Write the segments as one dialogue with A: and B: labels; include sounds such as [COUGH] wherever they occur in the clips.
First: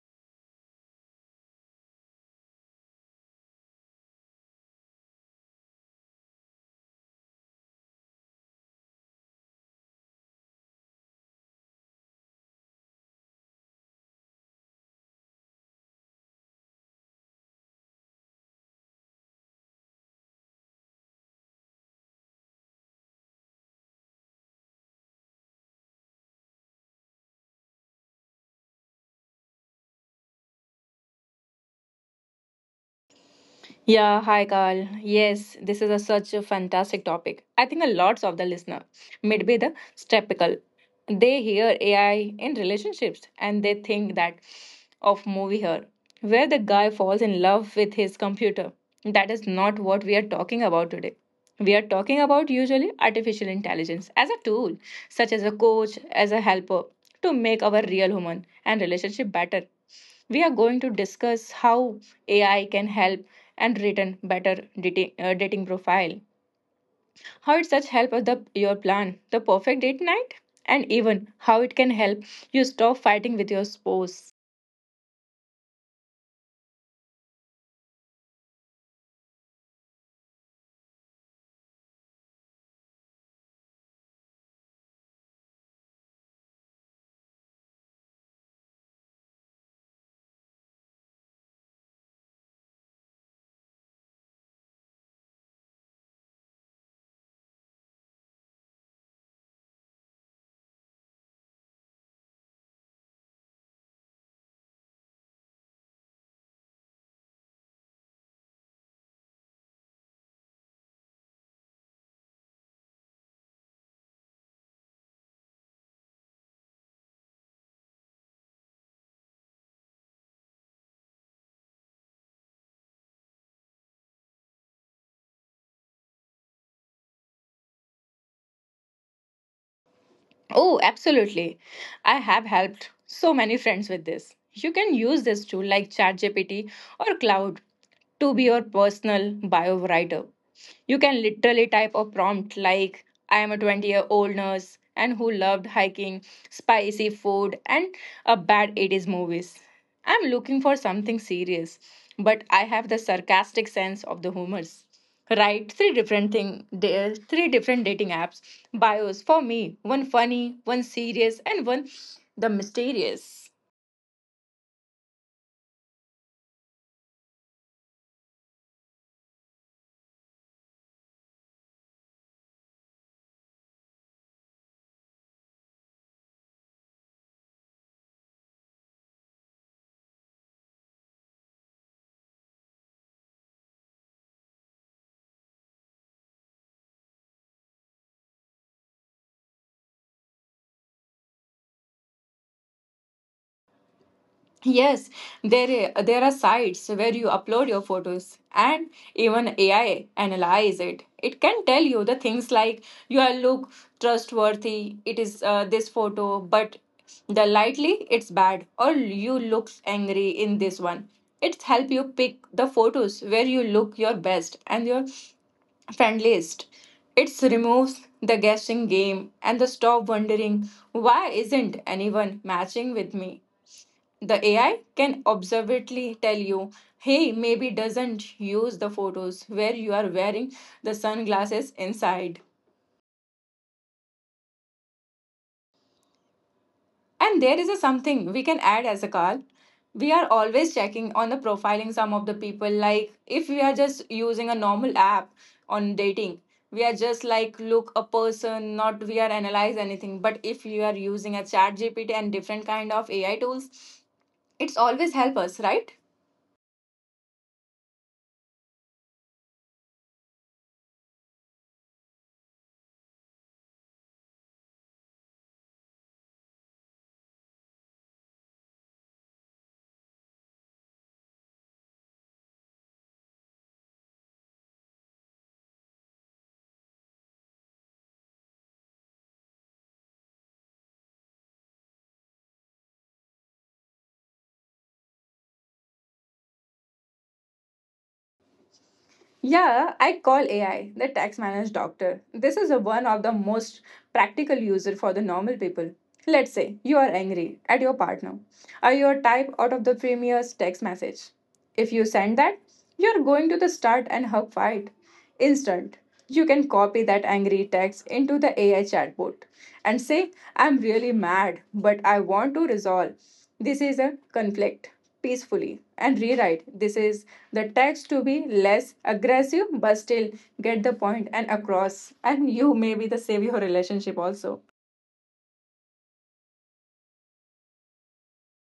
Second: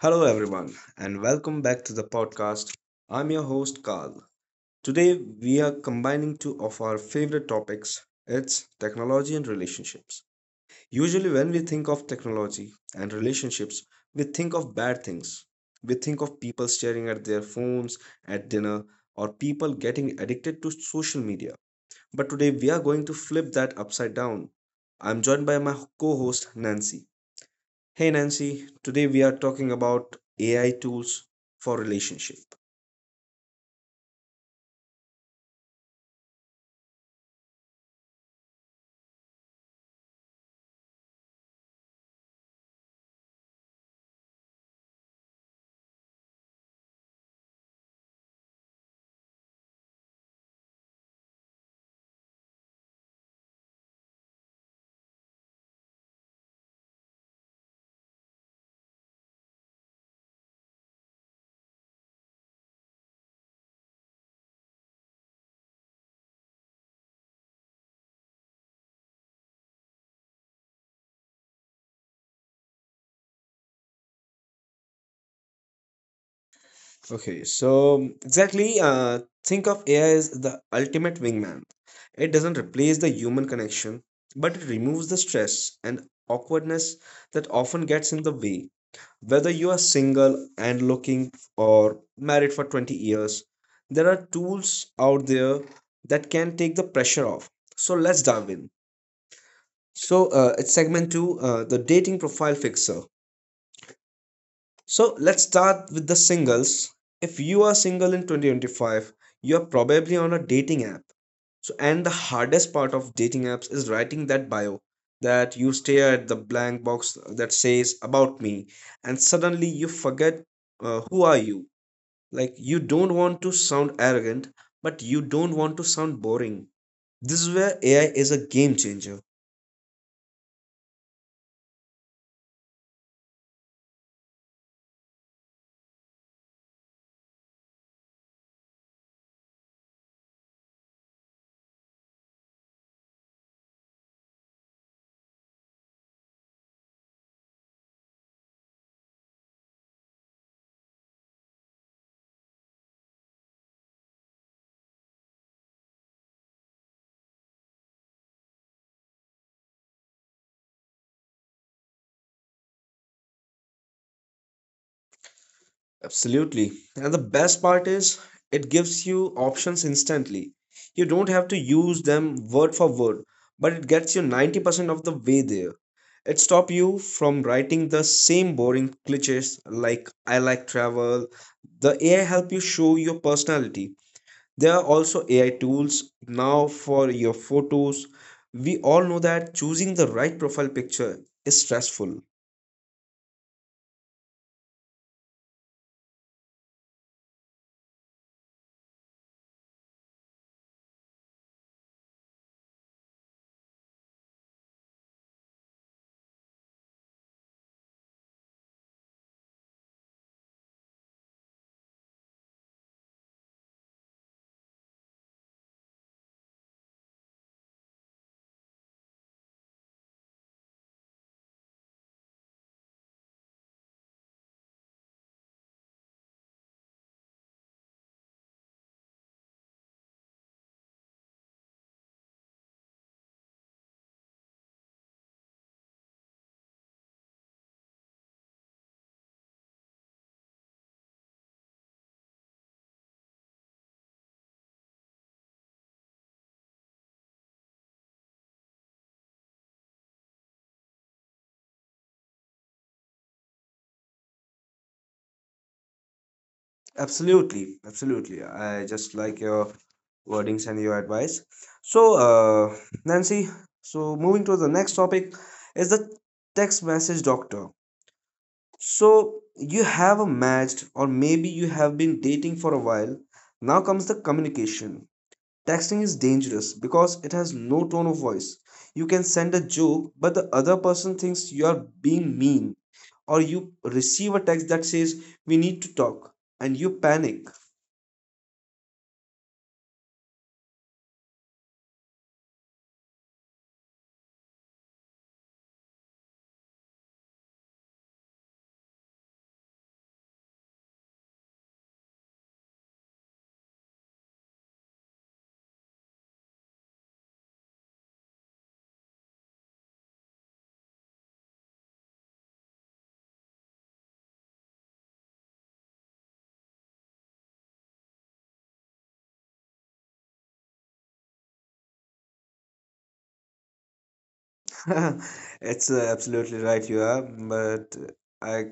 A: Hello, everyone, and welcome back to the podcast. I'm your host, Carl. Today, we are combining two of our favorite topics, it's technology and relationships. Usually, when we think of technology and relationships, we think of bad things. We think of people staring at their phones at dinner or people getting addicted to social media. But today, we are going to flip that upside down. I'm joined by my co host, Nancy. Hey Nancy, today we are talking about AI tools for relationship.
B: Yeah, hi Carl. Yes, this is such a fantastic topic. I think a lots of the listener may be the skeptical. They hear AI in relationships and they think that of movie her, where the guy falls in love with his computer. That is not what we are talking about today. We are talking about usually artificial intelligence as a tool, such as a coach, as a helper, to make our real human and relationship better. We are going to discuss how AI can help and written better dating profile. How it such help of the your plan, the perfect date night, and even how it can help you stop fighting with your spouse.
A: Okay, so exactly, think of AI as the ultimate wingman. It doesn't replace the human connection, but it removes the stress and awkwardness that often gets in the way. Whether you are single and looking or married for 20 years, there are tools out there that can take the pressure off. So let's dive in. So it's segment two, the dating profile fixer. So let's start with the singles. If you are single in 2025, you're probably on a dating app. So, and the hardest part of dating apps is writing that bio, that you stare at the blank box that says about me, and suddenly you forget who are you. Like, you don't want to sound arrogant, but you don't want to sound boring. This is where AI is a game changer.
B: Oh, absolutely. I have helped so many friends with this. You can use this tool like ChatGPT or Cloud to be your personal bio writer. You can literally type a prompt like, I am a 20-year-old year old nurse and who loved hiking, spicy food, and a bad 80s movies. I'm looking for something serious, but I have the sarcastic sense of the humors. Right, three different thing, three different dating apps bios for me, one funny, one serious, and one the mysterious.
A: Absolutely. And the best part is, it gives you options instantly. You don't have to use them word for word, but it gets you 90% of the way there. It stops you from writing the same boring cliches like I like travel. The AI help you show your personality. There are also AI tools now for your photos. We all know that choosing the right profile picture is stressful.
B: Yes, there, there are sites where you upload your photos and even AI analyze it. It can tell you the things like you are look trustworthy, it is, this photo, but the lightly it's bad or you looks angry in this one. It help you pick the photos where you look your best and your friend list. It removes the guessing game and the stop wondering why isn't anyone matching with me. The AI can observably tell you, hey, maybe doesn't use the photos where you are wearing the sunglasses inside. And there is a something we can add as a call. We are always checking on the profiling some of the people. Like if we are just using a normal app on dating, we are just like look a person, not we are analyze anything. But if you are using a chat GPT and different kind of AI tools, it's always help us, right?
A: Absolutely, absolutely. I just like your wordings and your advice. So, Nancy, so moving to the next topic is the text message doctor. So, you have a matched, or maybe you have been dating for a while. Now comes the communication. Texting is dangerous because it has no tone of voice. You can send a joke, but the other person thinks you are being mean, or you receive a text that says, "We need to talk," and you panic.
B: Yeah, I call AI the tax managed doctor. This is a one of the most practical user for the normal people. Let's say you are angry at your partner or you type out of the premier's text message. If you send that, you're going to the start and hug fight. Instant. You can copy that angry text into the AI chatbot and say, I'm really mad, but I want to resolve. This is a conflict peacefully and rewrite. This is the text to be less aggressive but still get the point and across, and you may be the save your relationship also.
A: [LAUGHS] It's absolutely right you are, but I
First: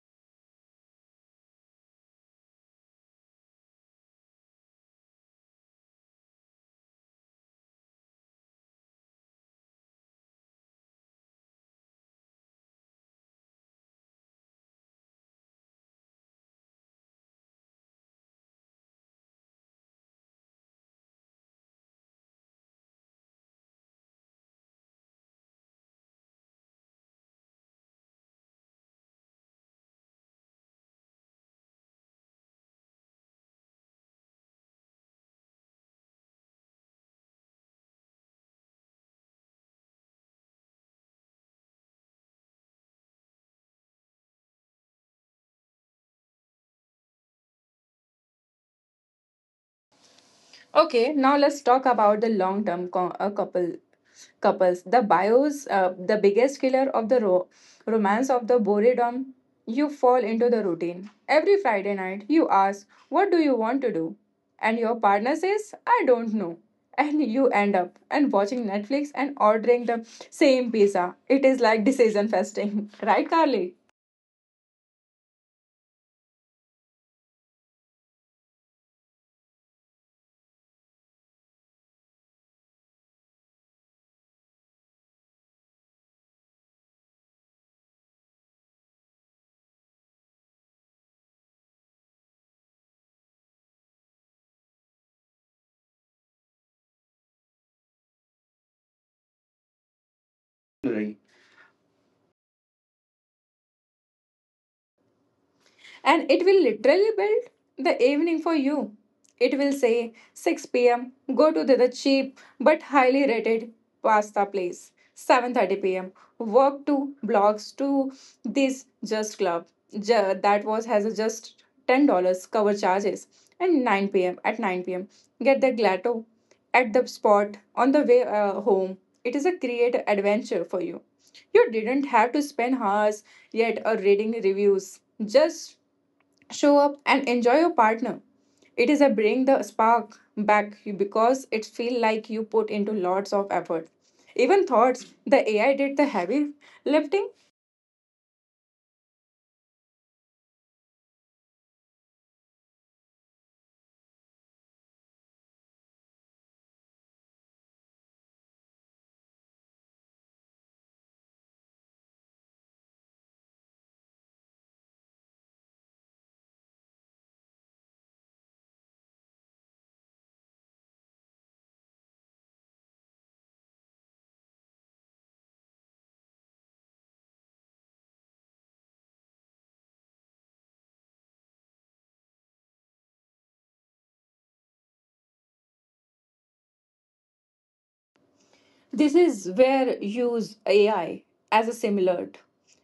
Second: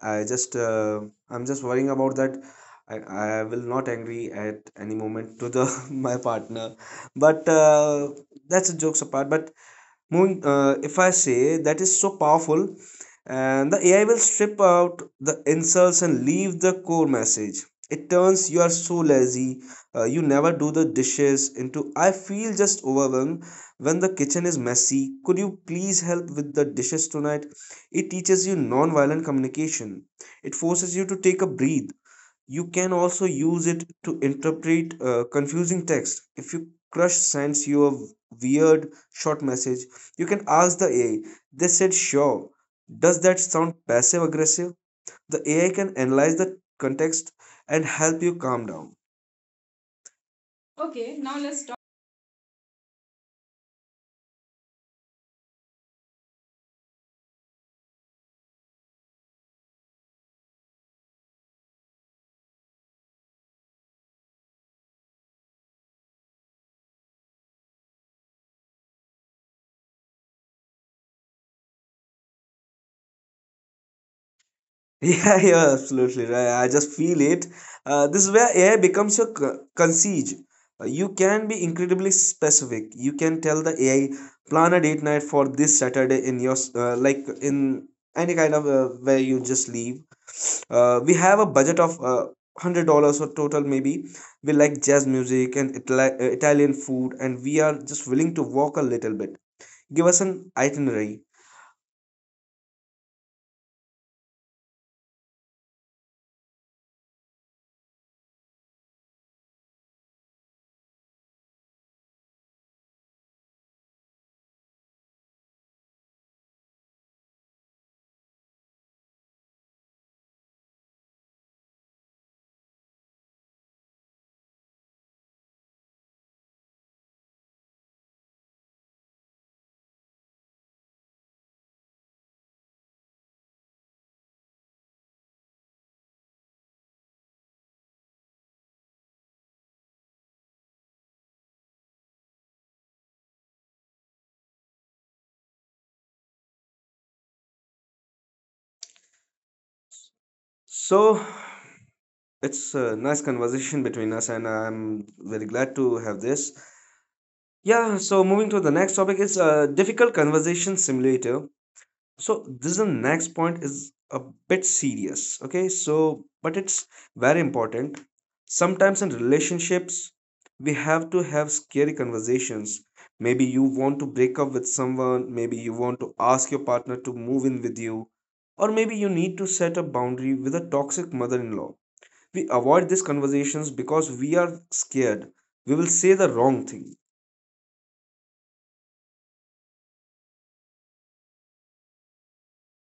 A: I just uh, I'm just worrying about that. I will not angry at any moment to the [LAUGHS] my partner, but that's jokes apart. But moving, if I say that is so powerful, and the AI will strip out the insults and leave the core message. It turns you are so lazy, you never do the dishes, into I feel just overwhelmed when the kitchen is messy. Could you please help with the dishes tonight? It teaches you non violent communication. It forces you to take a breath. You can also use it to interpret confusing text. If you crush sends you a weird short message, you can ask the AI, they said sure, does that sound passive aggressive? The AI can analyze the context and help you calm down.
B: Okay,
A: Okay,
B: now
A: now
B: let's
A: let's.
B: talk about the long term couples. The bios, the biggest killer of the romance of the boredom. You fall into the routine. Every Friday night, you ask, "What do you want to do?" And your partner says, "I don't know." [LAUGHS] And you end up and watching Netflix and ordering the same pizza. It is like decision fasting, [LAUGHS] right, Carly?
A: Yeah, [LAUGHS] yeah, absolutely right. I just feel it. This is where AI becomes your concierge. You can be incredibly specific. You can tell the AI, plan a date night for this Saturday in your like in any kind of where you just leave. We have a budget of $100 or total maybe. We like jazz music and Italian food, and we are just willing to walk a little bit. Give us an itinerary.
B: And it will literally build the evening for you. It will say 6 p.m. go to the cheap but highly rated pasta place. 7:30 p.m. walk to blocks to this just club. That was has a just $10 cover charges, and 9 pm get the gelato at the spot on the way home. It is a creative adventure for you. You didn't have to spend hours yet or reading reviews. Just show up and enjoy your partner. It is a bring the spark back because it feel like you put into lots of effort. Even thoughts, the AI did the heavy lifting.
A: So, it's a nice conversation between us, and I'm very glad to have this. Yeah, so moving to the next topic is a difficult conversation simulator. So this is the next point is a bit serious, okay? So, but it's very important. Sometimes in relationships, we have to have scary conversations. Maybe you want to break up with someone, maybe you want to ask your partner to move in with you, or maybe you need to set a boundary with a toxic mother-in-law. We avoid these conversations because we are scared we will say the wrong thing.
B: This is where use AI as a simulate.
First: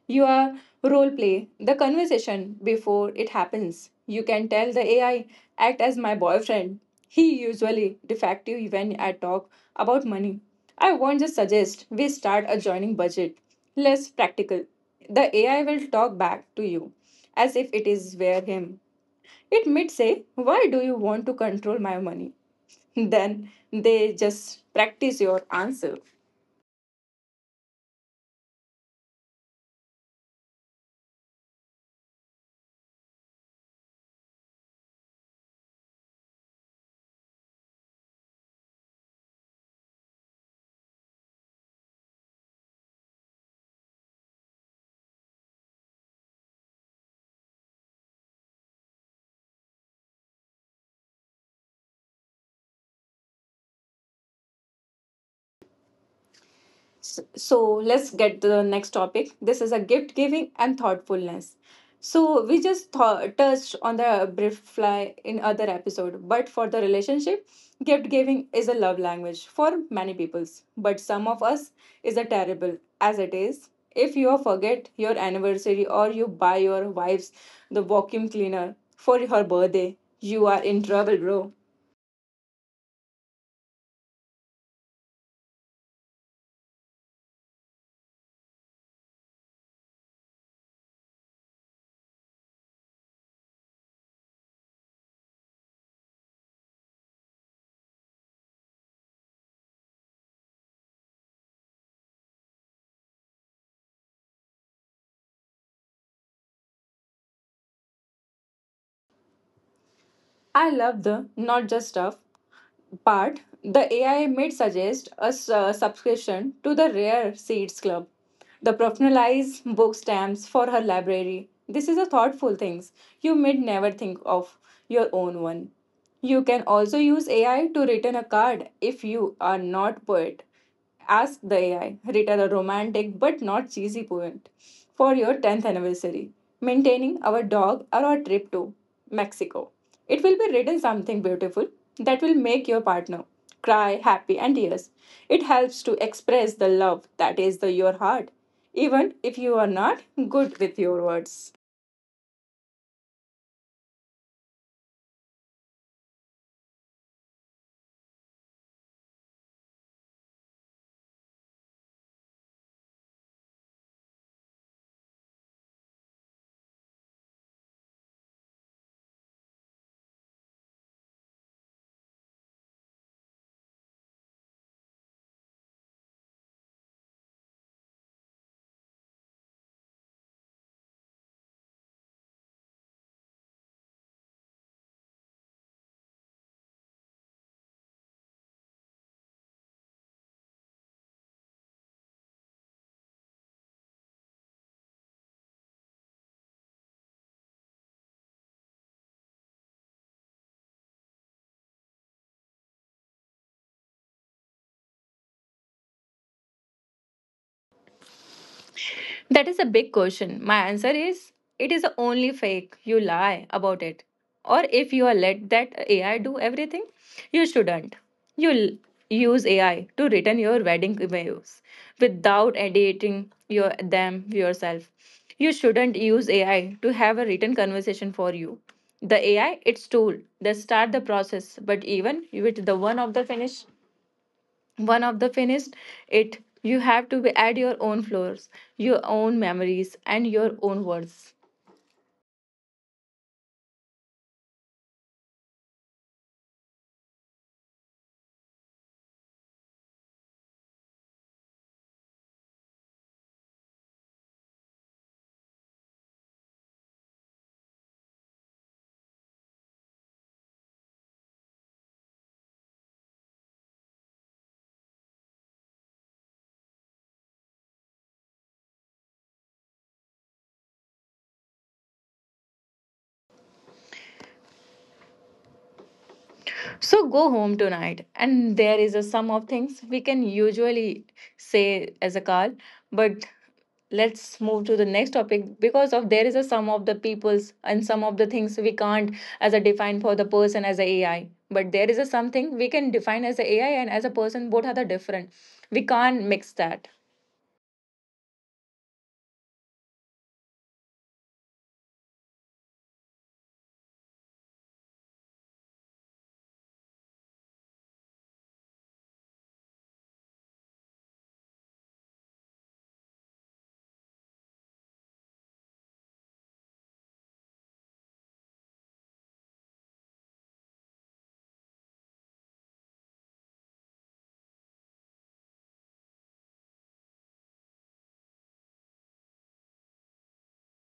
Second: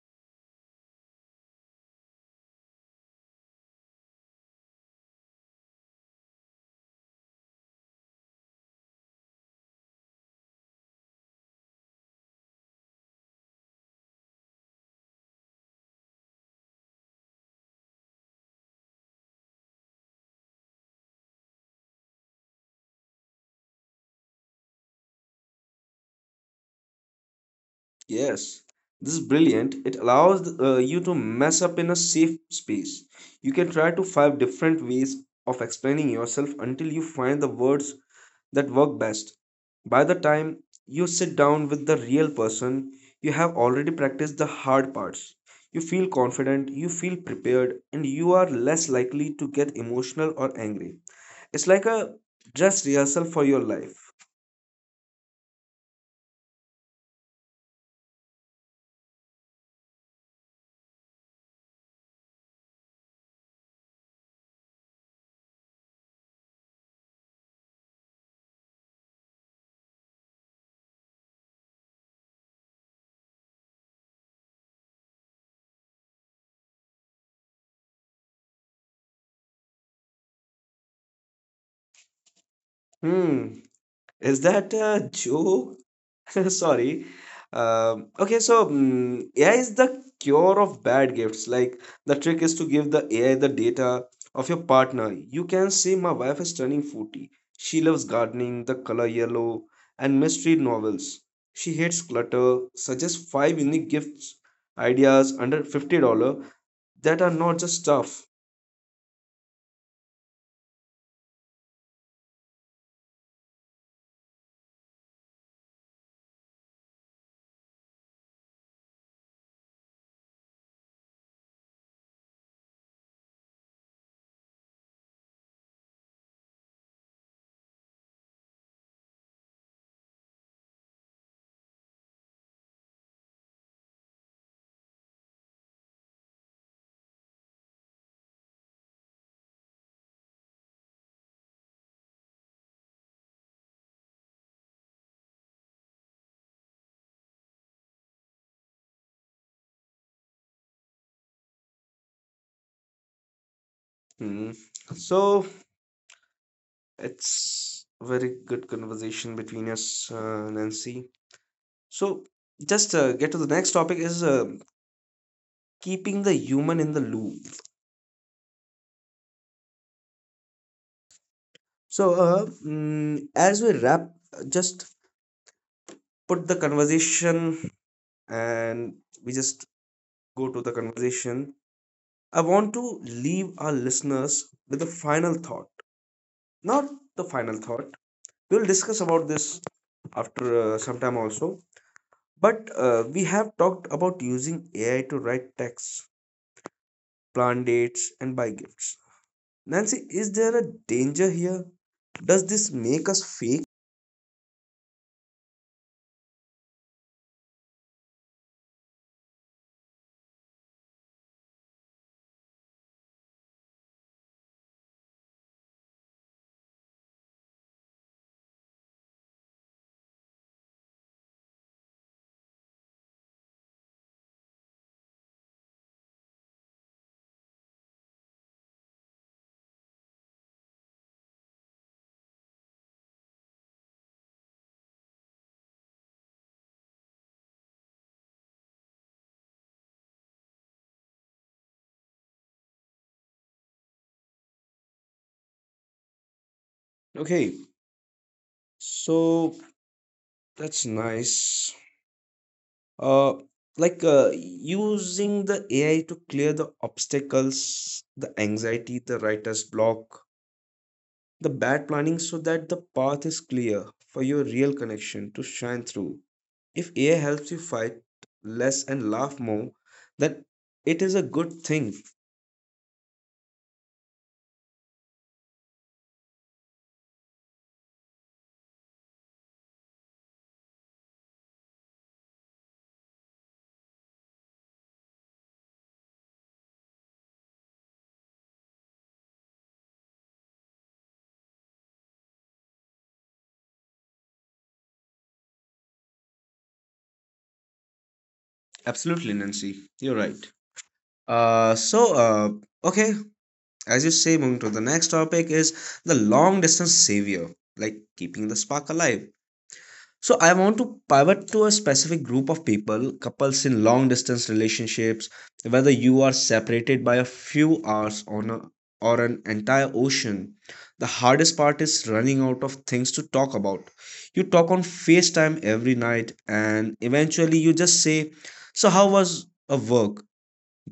B: You are role play the conversation before it happens. You can tell the AI, act as my boyfriend. He usually defective when I talk about money. I won't just suggest we start a joining budget. Less practical. The AI will talk back to you as if it is where him. It might say, Why do you want to control my money? [LAUGHS] Then they just practice your answer.
A: Yes, this is brilliant. It allows you to mess up in a safe space. You can try to 5 different ways of explaining yourself until you find the words that work best. By the time you sit down with the real person, you have already practiced the hard parts. You feel confident, you feel prepared, and you are less likely to get emotional or angry. It's like a dress rehearsal for your life.
B: So let's get to the next topic. This is a gift giving and thoughtfulness. So we just thought, touched on the brief fly in other episode, but for the relationship, gift giving is a love language for many peoples, but some of us is a terrible as it is. If you forget your anniversary or you buy your wife's the vacuum cleaner for her birthday, you are in trouble, bro.
A: Hmm. Is that a joke? [LAUGHS] Sorry. Okay, so mm, AI is the cure of bad gifts. Like the trick is to give the AI the data of your partner. You can say my wife is turning 40. She loves gardening, the color yellow, and mystery novels. She hates clutter. Suggest five unique gifts ideas under $50 that are not just stuff.
B: I love the not just stuff part. The AI might suggest a subscription to the Rare Seeds Club, the personalized book stamps for her library. This is a thoughtful things you may never think of your own one. You can also use AI to return a card if you are not poet. Ask the AI, retell a romantic but not cheesy poem for your 10th anniversary, maintaining our dog or our trip to Mexico. It will be written something beautiful that will make your partner cry, happy, and tears. It helps to express the love that is your heart, even if you are not good with your words.
A: Hmm. So it's a very good conversation between us, Nancy. So, just get to the next topic is keeping the human in the loop. So, mm, as we wrap, just put the conversation and we just go to the conversation. I want to leave our listeners with a final thought. Not the final thought. We'll discuss about this after some time also. But we have talked about using AI to write text, plan dates, and buy gifts. Nancy, is there a danger here? Does this make us fake?
B: That is a big question. My answer is it is only fake. You lie about it. Or if you are let that AI do everything, you shouldn't. You l- Use AI to return your wedding emails without editing your them yourself. You shouldn't use AI to have a written conversation for you. The AI, its tool, they start the process, but even with the one of the finished it, you have to be add your own floors, your own memories, and your own words.
A: Okay, so that's nice. Uh, Using the AI to clear the obstacles, the anxiety, the writer's block, the bad planning, so that the path is clear for your real connection to shine through. If AI helps you fight less and laugh more, then it is a good thing.
B: So go home tonight, and there is a sum of things we can usually say as a call. But let's move to the next topic, because of there is a sum of the peoples and some of the things we can't as a define for the person as a AI. But there is a something we can define as a AI and as a person, both are the different. We can't mix that.
A: Absolutely, Nancy. You're right. Uh, so uh, okay, as you say, moving to the next topic is the long distance savior, like keeping the spark alive. So I want to pivot to a specific group of people, couples in long distance relationships, whether you are separated by a few hours on a, or an entire ocean. The hardest part is running out of things to talk about. You talk on FaceTime every night, and eventually you just say, "So how was a work?"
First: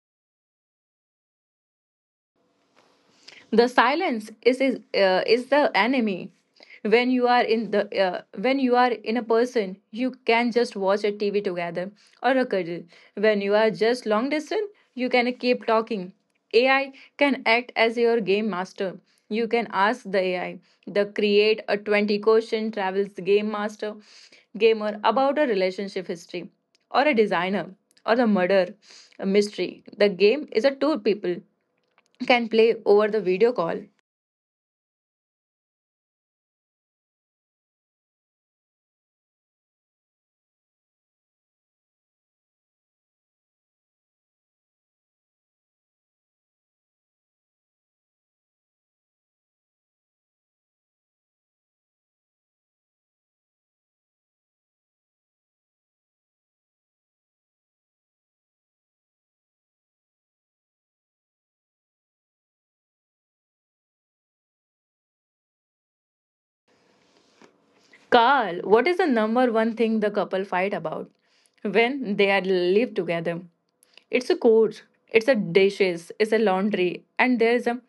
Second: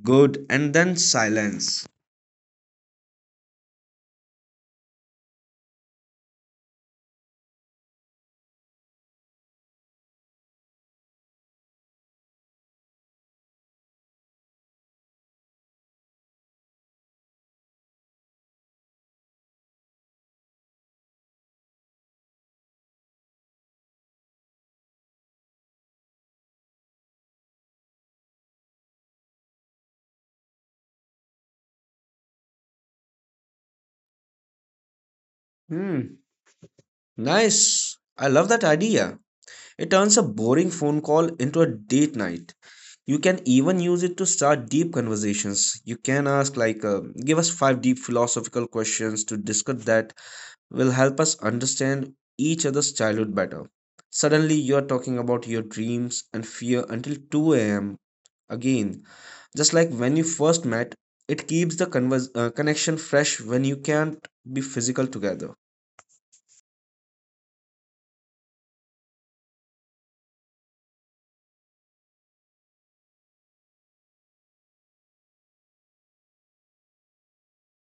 A: Good, and then silence.
B: The silence is the enemy. When you are in the when you are in a person, you can just watch a TV together or a cuddle. When you are just long distance, you can keep talking. AI can act as your game master. You can ask the AI, the create a 20 question travels game master gamer about a relationship history, or a designer, or the murder, a mystery. The game is a two people can play over the video call.
A: Hmm, nice. I love that idea. It turns a boring phone call into a date night. You can even use it to start deep conversations. You can ask, like, give us 5 deep philosophical questions to discuss that will help us understand each other's childhood better. Suddenly, you're talking about your dreams and fear until 2 a.m. again. Just like when you first met, it keeps the connection fresh when you can't be physical together.
B: Carl, what is the number one thing the couple fight about when they are live together? It's a course, it's a dishes, it's a laundry, and there is a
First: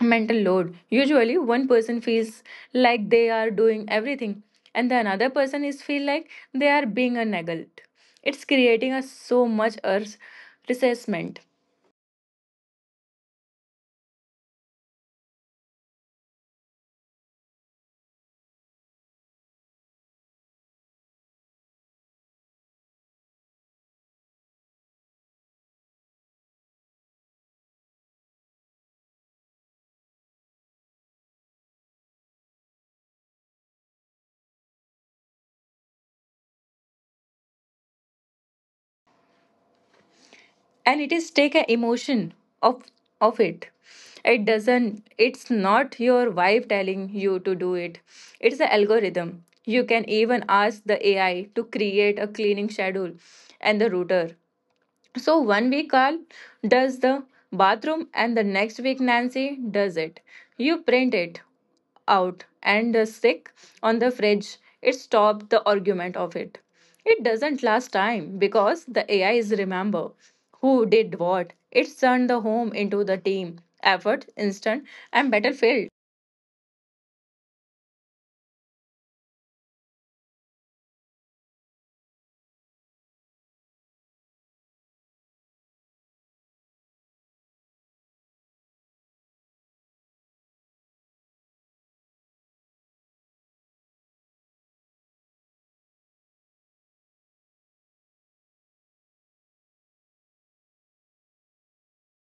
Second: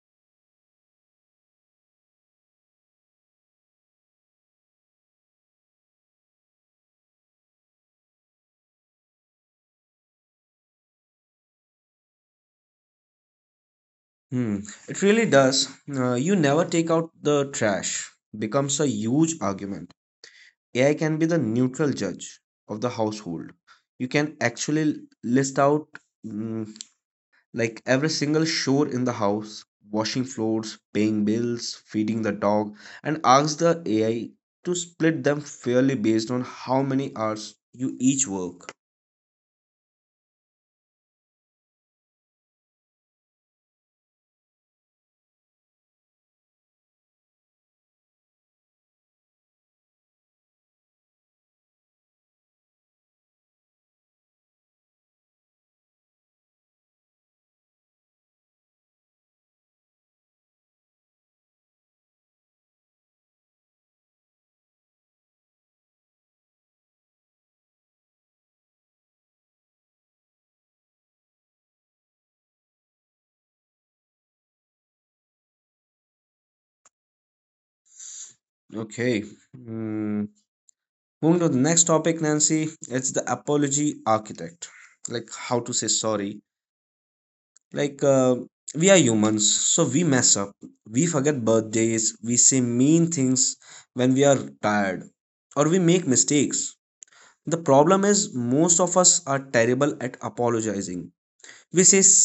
B: mental load. Usually, one person feels like they are doing everything, and the another person is feel like they are being a neglect. It's creating a so much earth resentment.
A: Hmm, it really does. You never take out the trash becomes a huge argument. AI can be the neutral judge of the household. You can actually list out mm, like every single chore in the house, washing floors, paying bills, feeding the dog, and ask the AI to split them fairly based on how many hours you each work.
B: And it is take an emotion of of it. It doesn't, it's not your wife telling you to do it, it's an algorithm. You can even ask the AI to create a cleaning schedule and the router, so one week Carl does the bathroom, and the next week Nancy does it. You print it out and the stick on the fridge. It stopped the argument of it. It doesn't last time because the AI is remember who did what. It turned the home into the team effort, instant, and battlefield.
A: Okay. Hmm. Moving to the next topic, Nancy, it's the apology architect, like how to say sorry. like uh, we are humans, so we mess up. We forget birthdays, we say mean things when we are tired, or we make mistakes. The problem is most of us are terrible at apologizing. We say s-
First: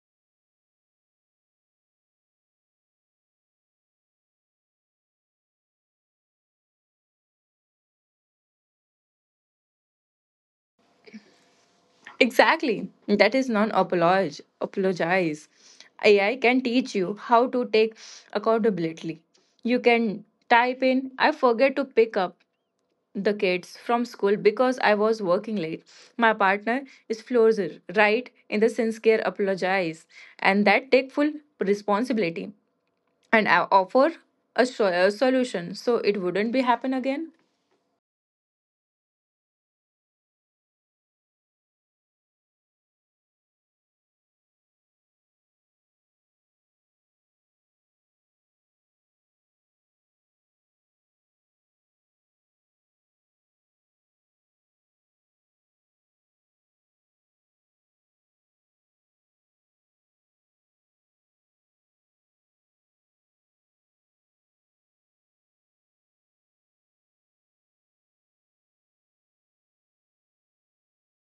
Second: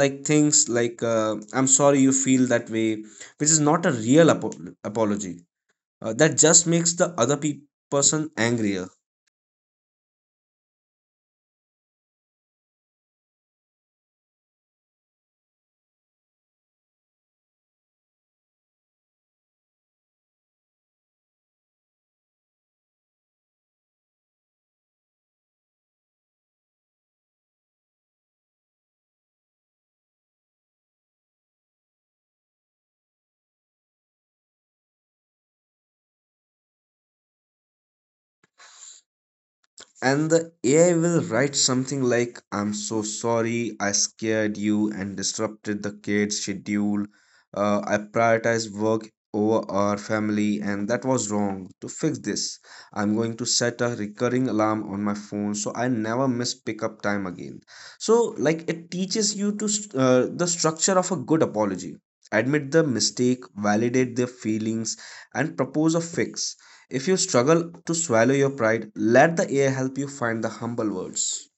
A: like things like "I'm sorry you feel that way," which is not a real apology. That just makes the other person angrier.
B: Exactly. That is non apologize. Apologize. AI can teach you how to take accountability. You can type in, I forget to pick up the kids from school because I was working late. My partner is Florzer, right? In the sincere apologize. And that take full responsibility. And I offer a a solution so it wouldn't be happen again.
A: And the AI will write something like, "I'm so sorry, I scared you and disrupted the kids' schedule. I prioritize work over our family, and that was wrong. To fix this, I'm going to set a recurring alarm on my phone so I never miss pickup time again." So, like, it teaches you to the structure of a good apology. Admit the mistake, validate their feelings, and propose a fix. If you struggle to swallow your pride, let the AI help you find the humble words.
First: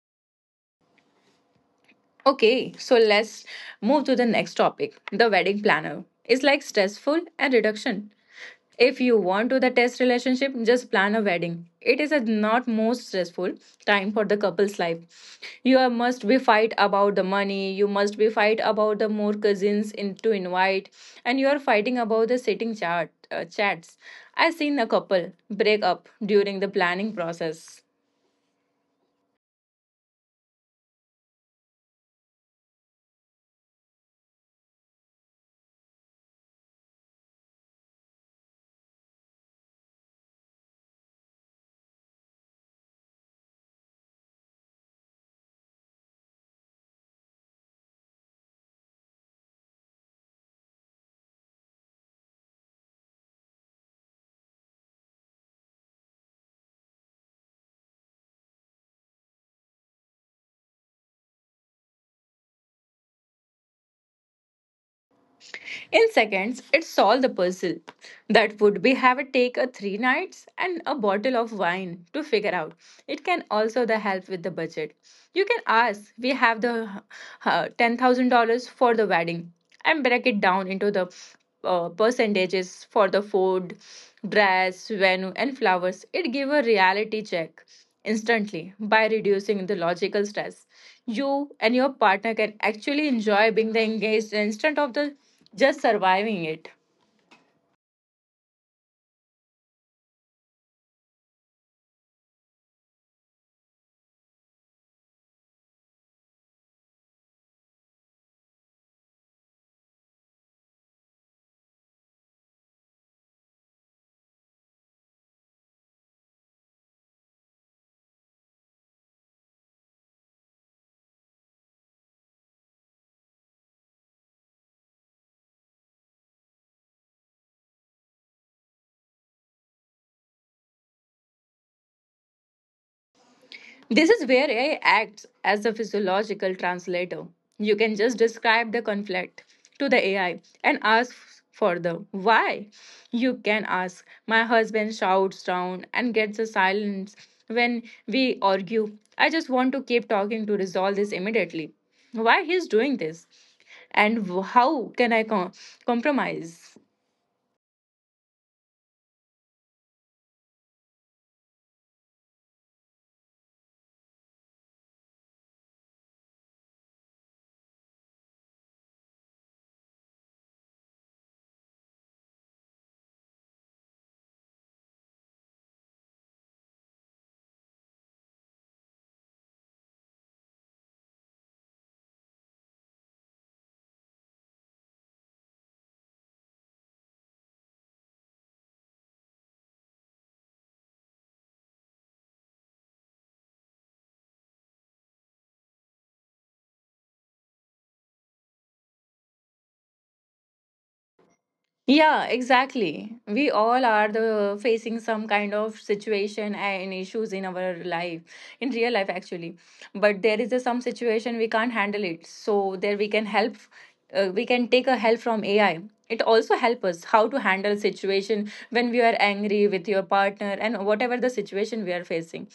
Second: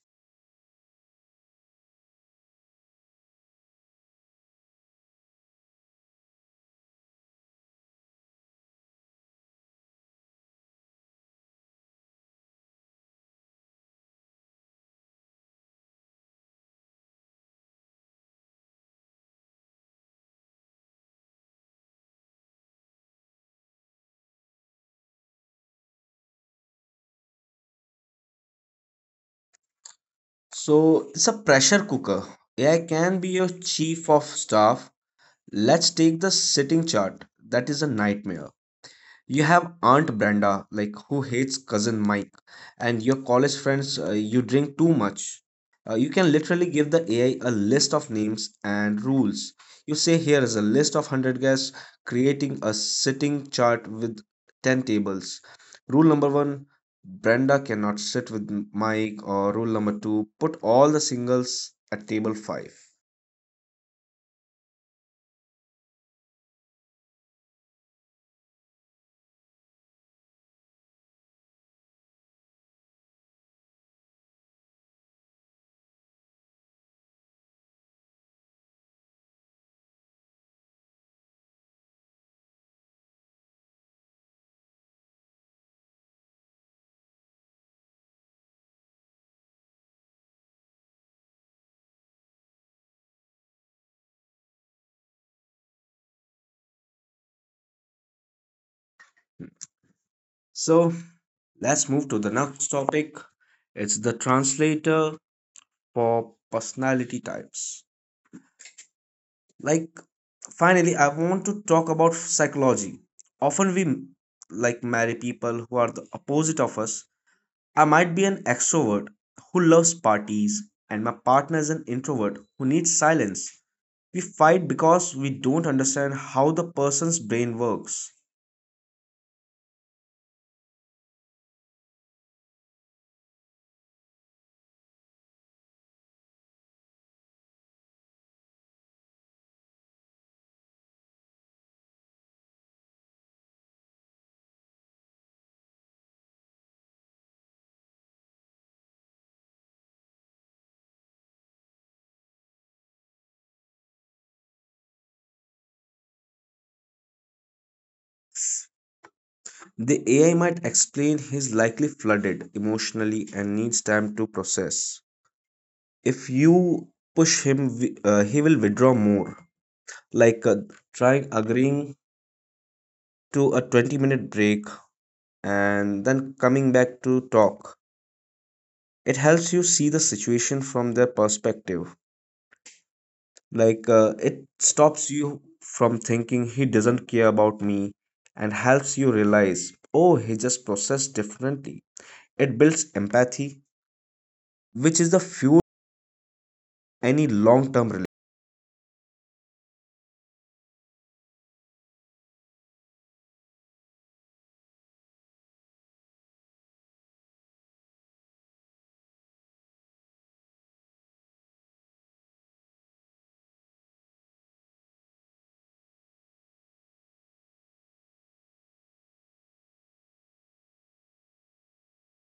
B: Okay, so let's move to the next topic. The wedding planner is like stressful and reduction. If you want to the test relationship, just plan a wedding. It is a not most stressful time for the couple's life. Must be fight about the money. You must be fight about the more cousins in, to invite, and you are fighting about the sitting chart chats. I seen a couple break up during the planning process.
A: So it's a pressure cooker. AI can be your chief of staff. Let's take the sitting chart. That is a nightmare. You have Aunt Brenda, like, who hates cousin Mike, and your college friends, you drink too much. You can literally give the AI a list of names and rules. You say, here is a list of 100 guests, creating a sitting chart with 10 tables. Rule number one, Brenda cannot sit with Mike, or rule number two, put all the singles at table 5.
B: In seconds, it solved the puzzle that would be have it take a three nights and a bottle of wine to figure out. It can also the help with the budget. You can ask, we have the $10,000 for the wedding, and break it down into the percentages for the food, dress, venue, and flowers. It give a reality check instantly by reducing the logical stress. You and your partner can actually enjoy being the engaged instead of the just surviving it.
A: So let's move to the next topic. It's the translator for personality types. Like, finally, I want to talk about psychology. Often we like marry people who are the opposite of us. I might be an extrovert who loves parties, and my partner is an introvert who needs silence. We fight because we don't understand how the person's brain works.
B: This is where AI acts as a physiological translator. You can just describe the conflict to the AI and ask for the why. You can ask, my husband shouts down and gets a silence when we argue. I just want to keep talking to resolve this immediately. Why he's doing this? And how can I compromise?
A: The AI might explain he's likely flooded emotionally and needs time to process. If you push him, he will withdraw more. like uh, Trying agreeing to a 20-minute break and then coming back to talk, it helps you see the situation from their perspective. Like, it stops you from thinking he doesn't care about me and helps you realize, oh, he just processed differently. It builds empathy, which is the fuel any long term relationship.
B: Yeah, exactly. We all are the facing some kind of situation and issues in our life, in real life actually. But there is a, some situation we can't handle it. So there we can help. We can take a help from AI. It also help us how to handle situation when we are angry with your partner and whatever the situation we are facing.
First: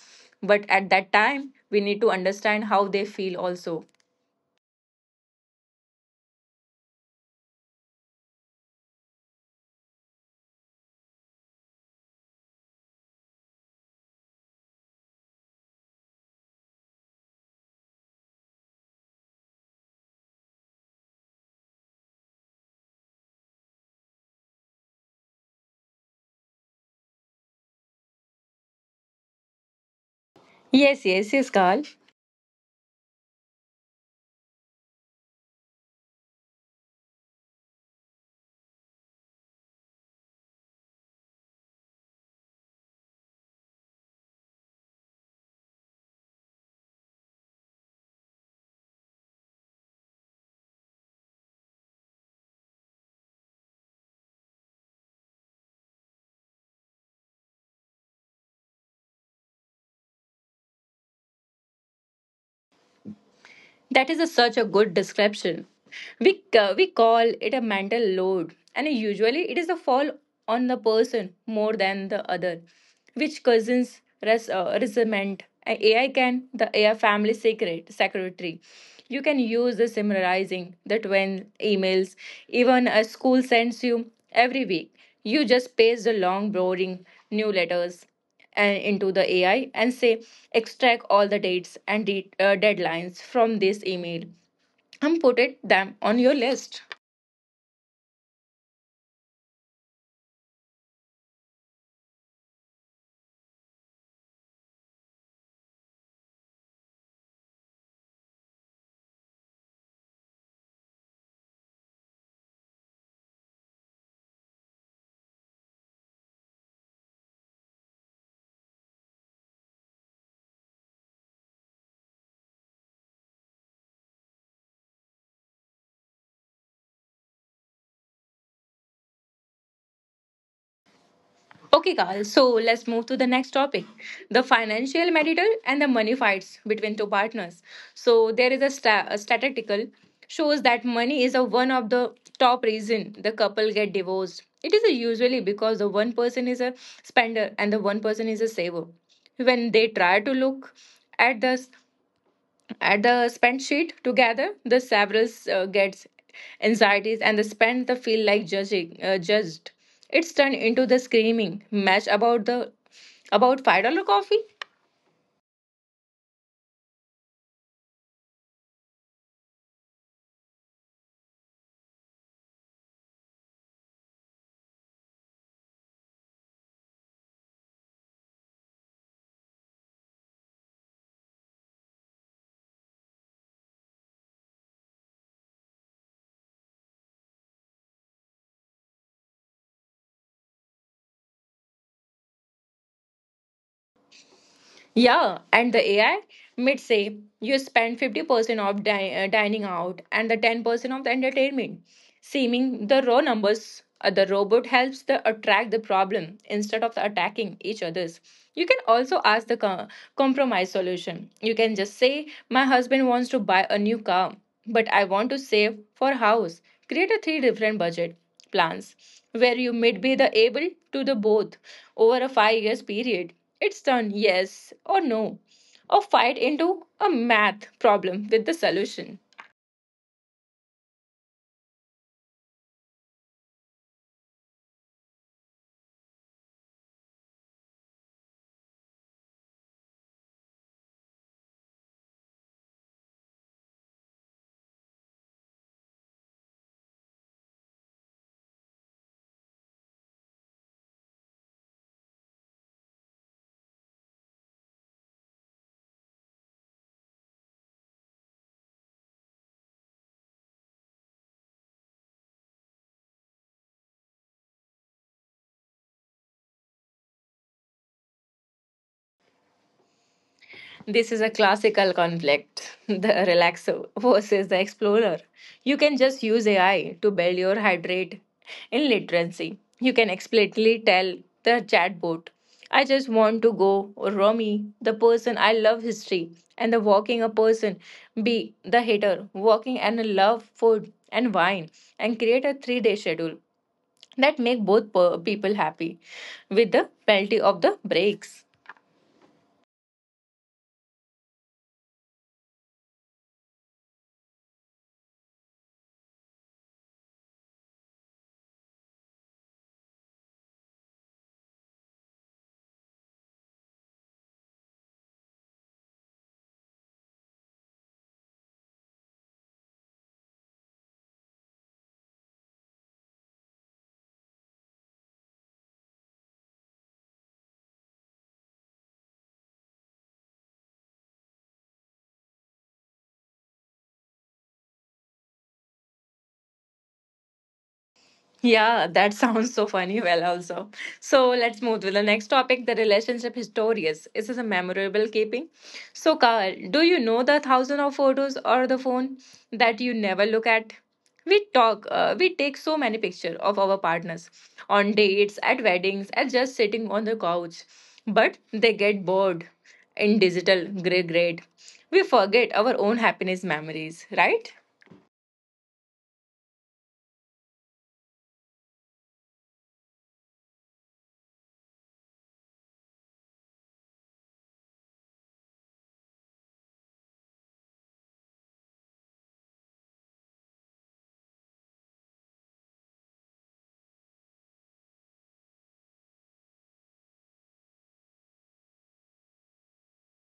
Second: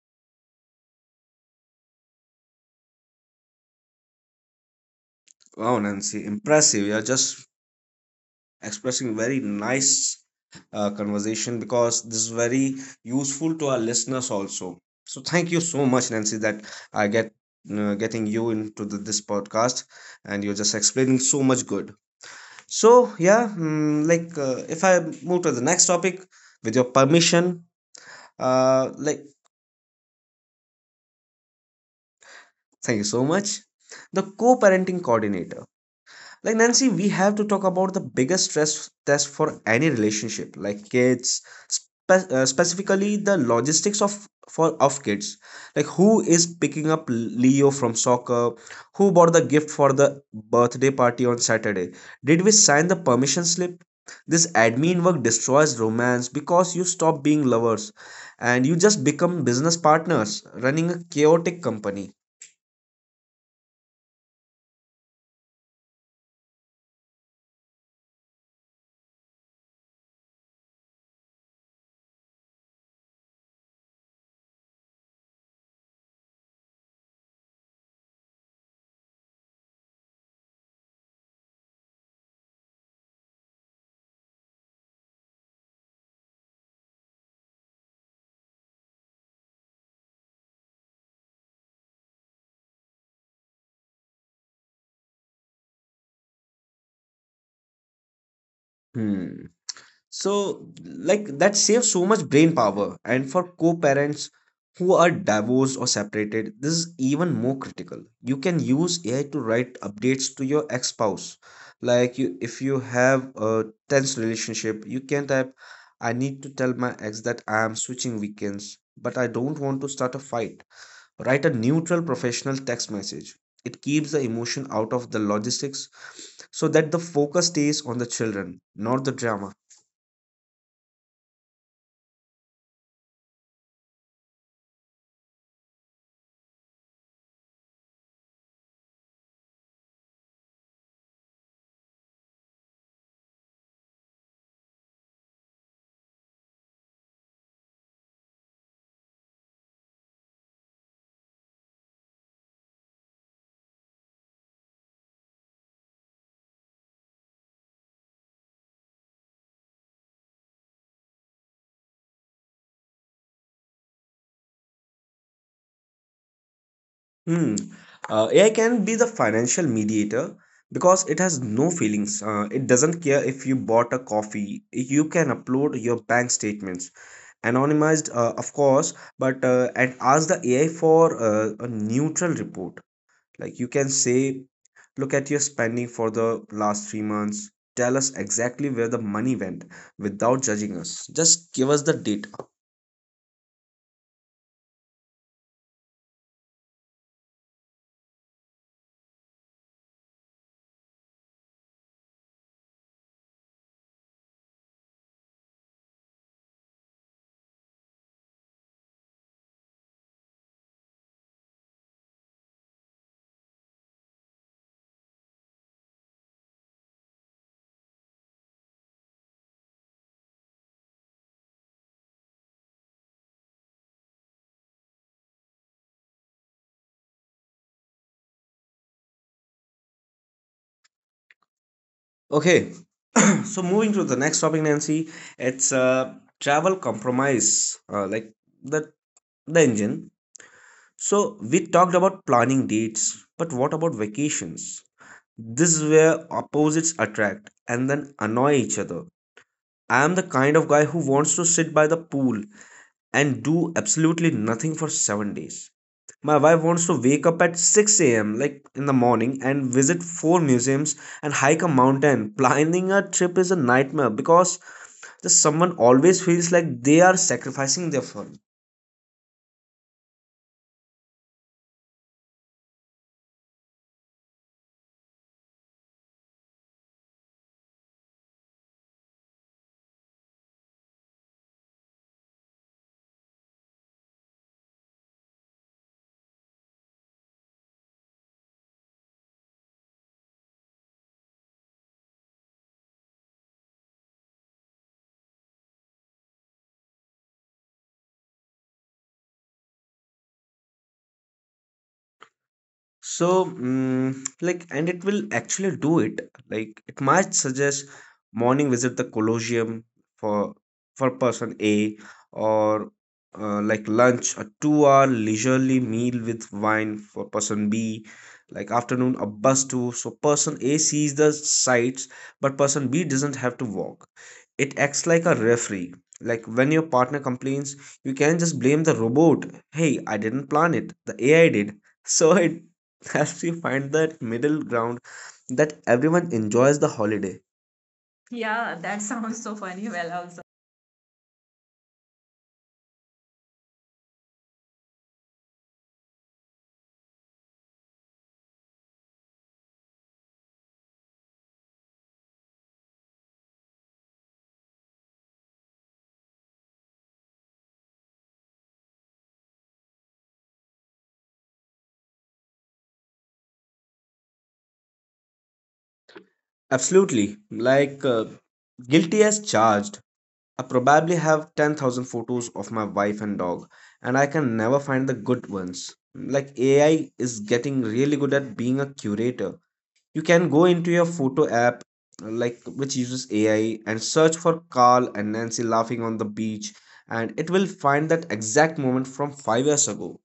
B: But at that time, we need to understand how they feel also.
A: Wow, Nancy, impressive. You're just expressing very nice conversation because this is very useful to our listeners also. So thank you so much, Nancy, that I get getting you into this podcast, and you're just explaining so much good. So yeah, if I move to the next topic, with your permission, uh, like
B: Yes, yes, yes, Carl.
A: thank you so much. The co-parenting coordinator. Like, Nancy, we have to talk about the biggest stress test for any relationship, like kids. Specifically, the logistics of, for of kids. Like, who is picking up Leo from soccer? Who bought the gift for the birthday party on Saturday? Did we sign the permission slip? This admin work destroys romance because you stop being lovers and you just become business partners running a chaotic company.
B: That is a, such a good description. We, we call it a mental load, and usually it is a fall on the person more than the other, which causes resentment. AI can, the AI family secret, secretary. You can use the summarizing the twin emails, even a school sends you every week. You just paste the long, boring new letters into the AI and say, extract all the dates and deadlines from this email and put it them on your list.
A: Hmm. So, like, that saves so much brain power. And for co-parents who are divorced or separated, this is even more critical. You can use AI to write updates to your ex-spouse. Like, you, if you have a tense relationship, you can type, "I need to tell my ex that I am switching weekends, but I don't want to start a fight." Write a neutral professional text message. It keeps the emotion out of the logistics so that the focus stays on the children, not the drama.
B: Okay, Carl. So let's move to the next topic the financial marital and the money fights between two partners. So there is a, a statistical shows that money is a one of the top reason the couple get divorced. It is usually because the one person is a spender and the one person is a saver. When they try to look at this at the spend sheet together, the several gets anxieties and the spend the feel like judging judged. It's turned into the screaming match about the about $5 coffee.
A: Hmm. AI can be the financial mediator because it has no feelings. It doesn't care if you bought a coffee. You can upload your bank statements, anonymized, of course, but and ask the AI for a neutral report. Like, you can say, look at your spending for the last 3 months. Tell us exactly where the money went without judging us. Just give us the data.
B: Yeah, and the AI might say you spend 50% of dining out and the 10% of the entertainment. Seeming the raw numbers, the robot helps the attract the problem instead of the attacking each others. You can also ask the compromise solution. You can just say, "My husband wants to buy a new car, but I want to save for house." Create a three different budget plans where you may be the able to the both over a 5 years period. It's turn yes or no or fight into a math problem with the solution.
A: Okay, so moving to the next topic, Nancy, it's travel compromise, like the the engine. So we talked about planning dates, but what about vacations? This is where opposites attract and then annoy each other. I am the kind of guy who wants to sit by the pool and do absolutely nothing for 7 days. My wife wants to wake up at 6 a.m. like in the morning and visit four museums and hike a mountain. Planning a trip is a nightmare because the someone always feels like they are sacrificing their fun.
B: This is a classical conflict [LAUGHS] the relaxer versus the explorer. You can just use AI to build your heart rate in literacy. You can explicitly tell the chatbot, I just want to go Romy, the person I love history, and the walking a person, B, the hater, walking and love food and wine, and create a 3 day schedule that make both people happy with the penalty of the breaks.
A: So, and it will actually do it. Like, it might suggest morning, visit the Colosseum for for person A, or lunch, a two-hour leisurely meal with wine for person B, like afternoon, a bus tour. So person A sees the sights, but person B doesn't have to walk. It acts like a referee. Like, when your partner complains, you can't just blame the robot. Hey, I didn't plan it. The AI did. So it [LAUGHS] helps you find that middle ground that everyone enjoys the holiday. Yeah, that
B: Yeah, that [LAUGHS]
A: sounds so
B: sounds so
A: funny. Well,
B: funny. Well,
A: also.
B: also. So let's move to the next topic the relationship historians. Is this is a memorable keeping? So, Carl, do you know the thousand of photos or the phone that you never look at? We talk, we take so many pictures of our partners on dates, at weddings, and just sitting on the couch. But they get bored in digital gray grade. We forget our own happiness memories, right?
A: Absolutely. Guilty as charged. I probably have 10,000 photos of my wife and dog, and I can never find the good ones. Like, AI is getting really good at being a curator. You can go into your photo app, like, which uses AI, and search for Carl and Nancy laughing on the beach, and it will find that exact moment from 5 years ago.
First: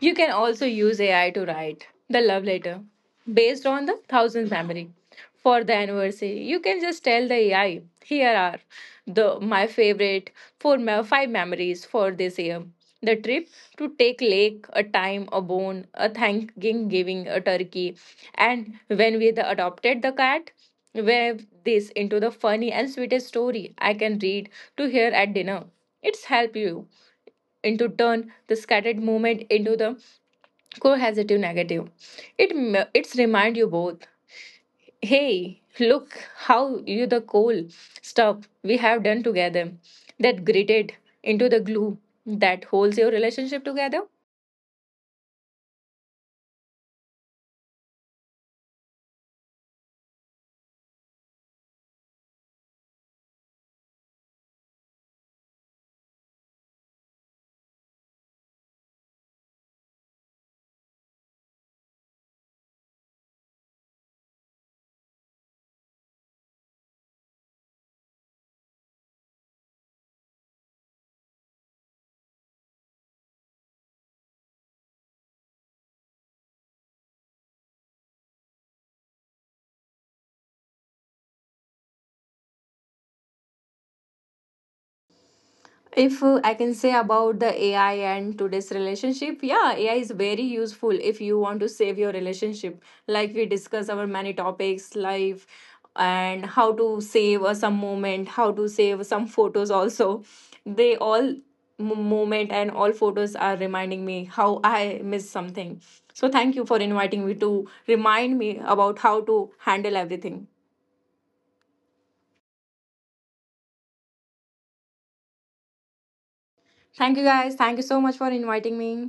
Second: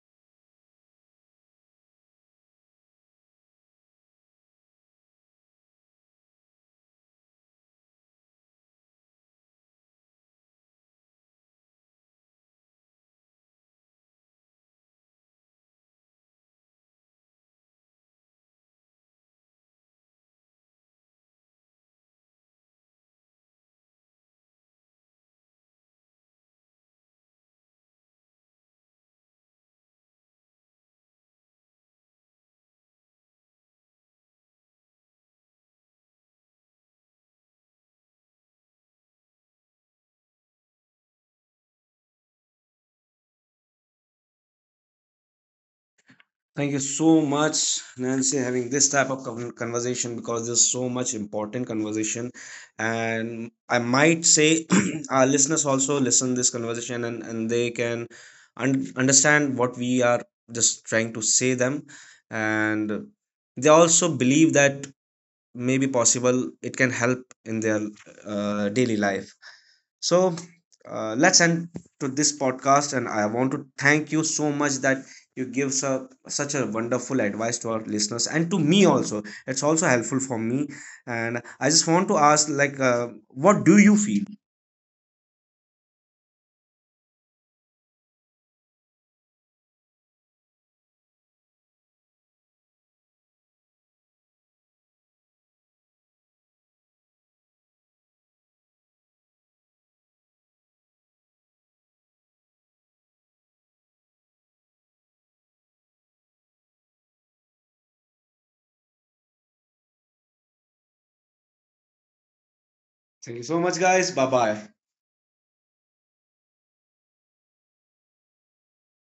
B: You can also use AI to write the love letter based on the thousandth memory for the anniversary. You can just tell the AI, here are the my favorite four five memories for this year. The trip to take lake, a time, a bone, a thanking giving, a turkey, and when we the adopted the cat, weave this into the funny and sweetest story I can read to hear at dinner. It's help you into turn the scattered moment into the cohesive negative. It's remind you both, hey look how you the cool stuff we have done together that gritted into the glue that holds your relationship together.
A: Thank you so much, Nancy, having this type of conversation, because there's so much important conversation, and I might say [CLEARS THROAT] our listeners also listen this conversation, and, they can understand what we are just trying to say them, and they also believe that may be possible it can help in their daily life. So, let's end to this podcast, and I want to thank you so much that you give such a wonderful advice to our listeners, and to me also it's also helpful for me. And I just want to ask, what do you feel?
B: If I can say about the AI and today's relationship, yeah, AI is very useful if you want to save your relationship. Like we discuss our many topics, life and how to save some moment, how to save some photos also. They all moment and all photos are reminding me how I miss something. So thank you for inviting me to remind me about how to handle everything.
A: Thank you so much, guys. Bye bye.
B: Thank you guys. Thank you so much for inviting me.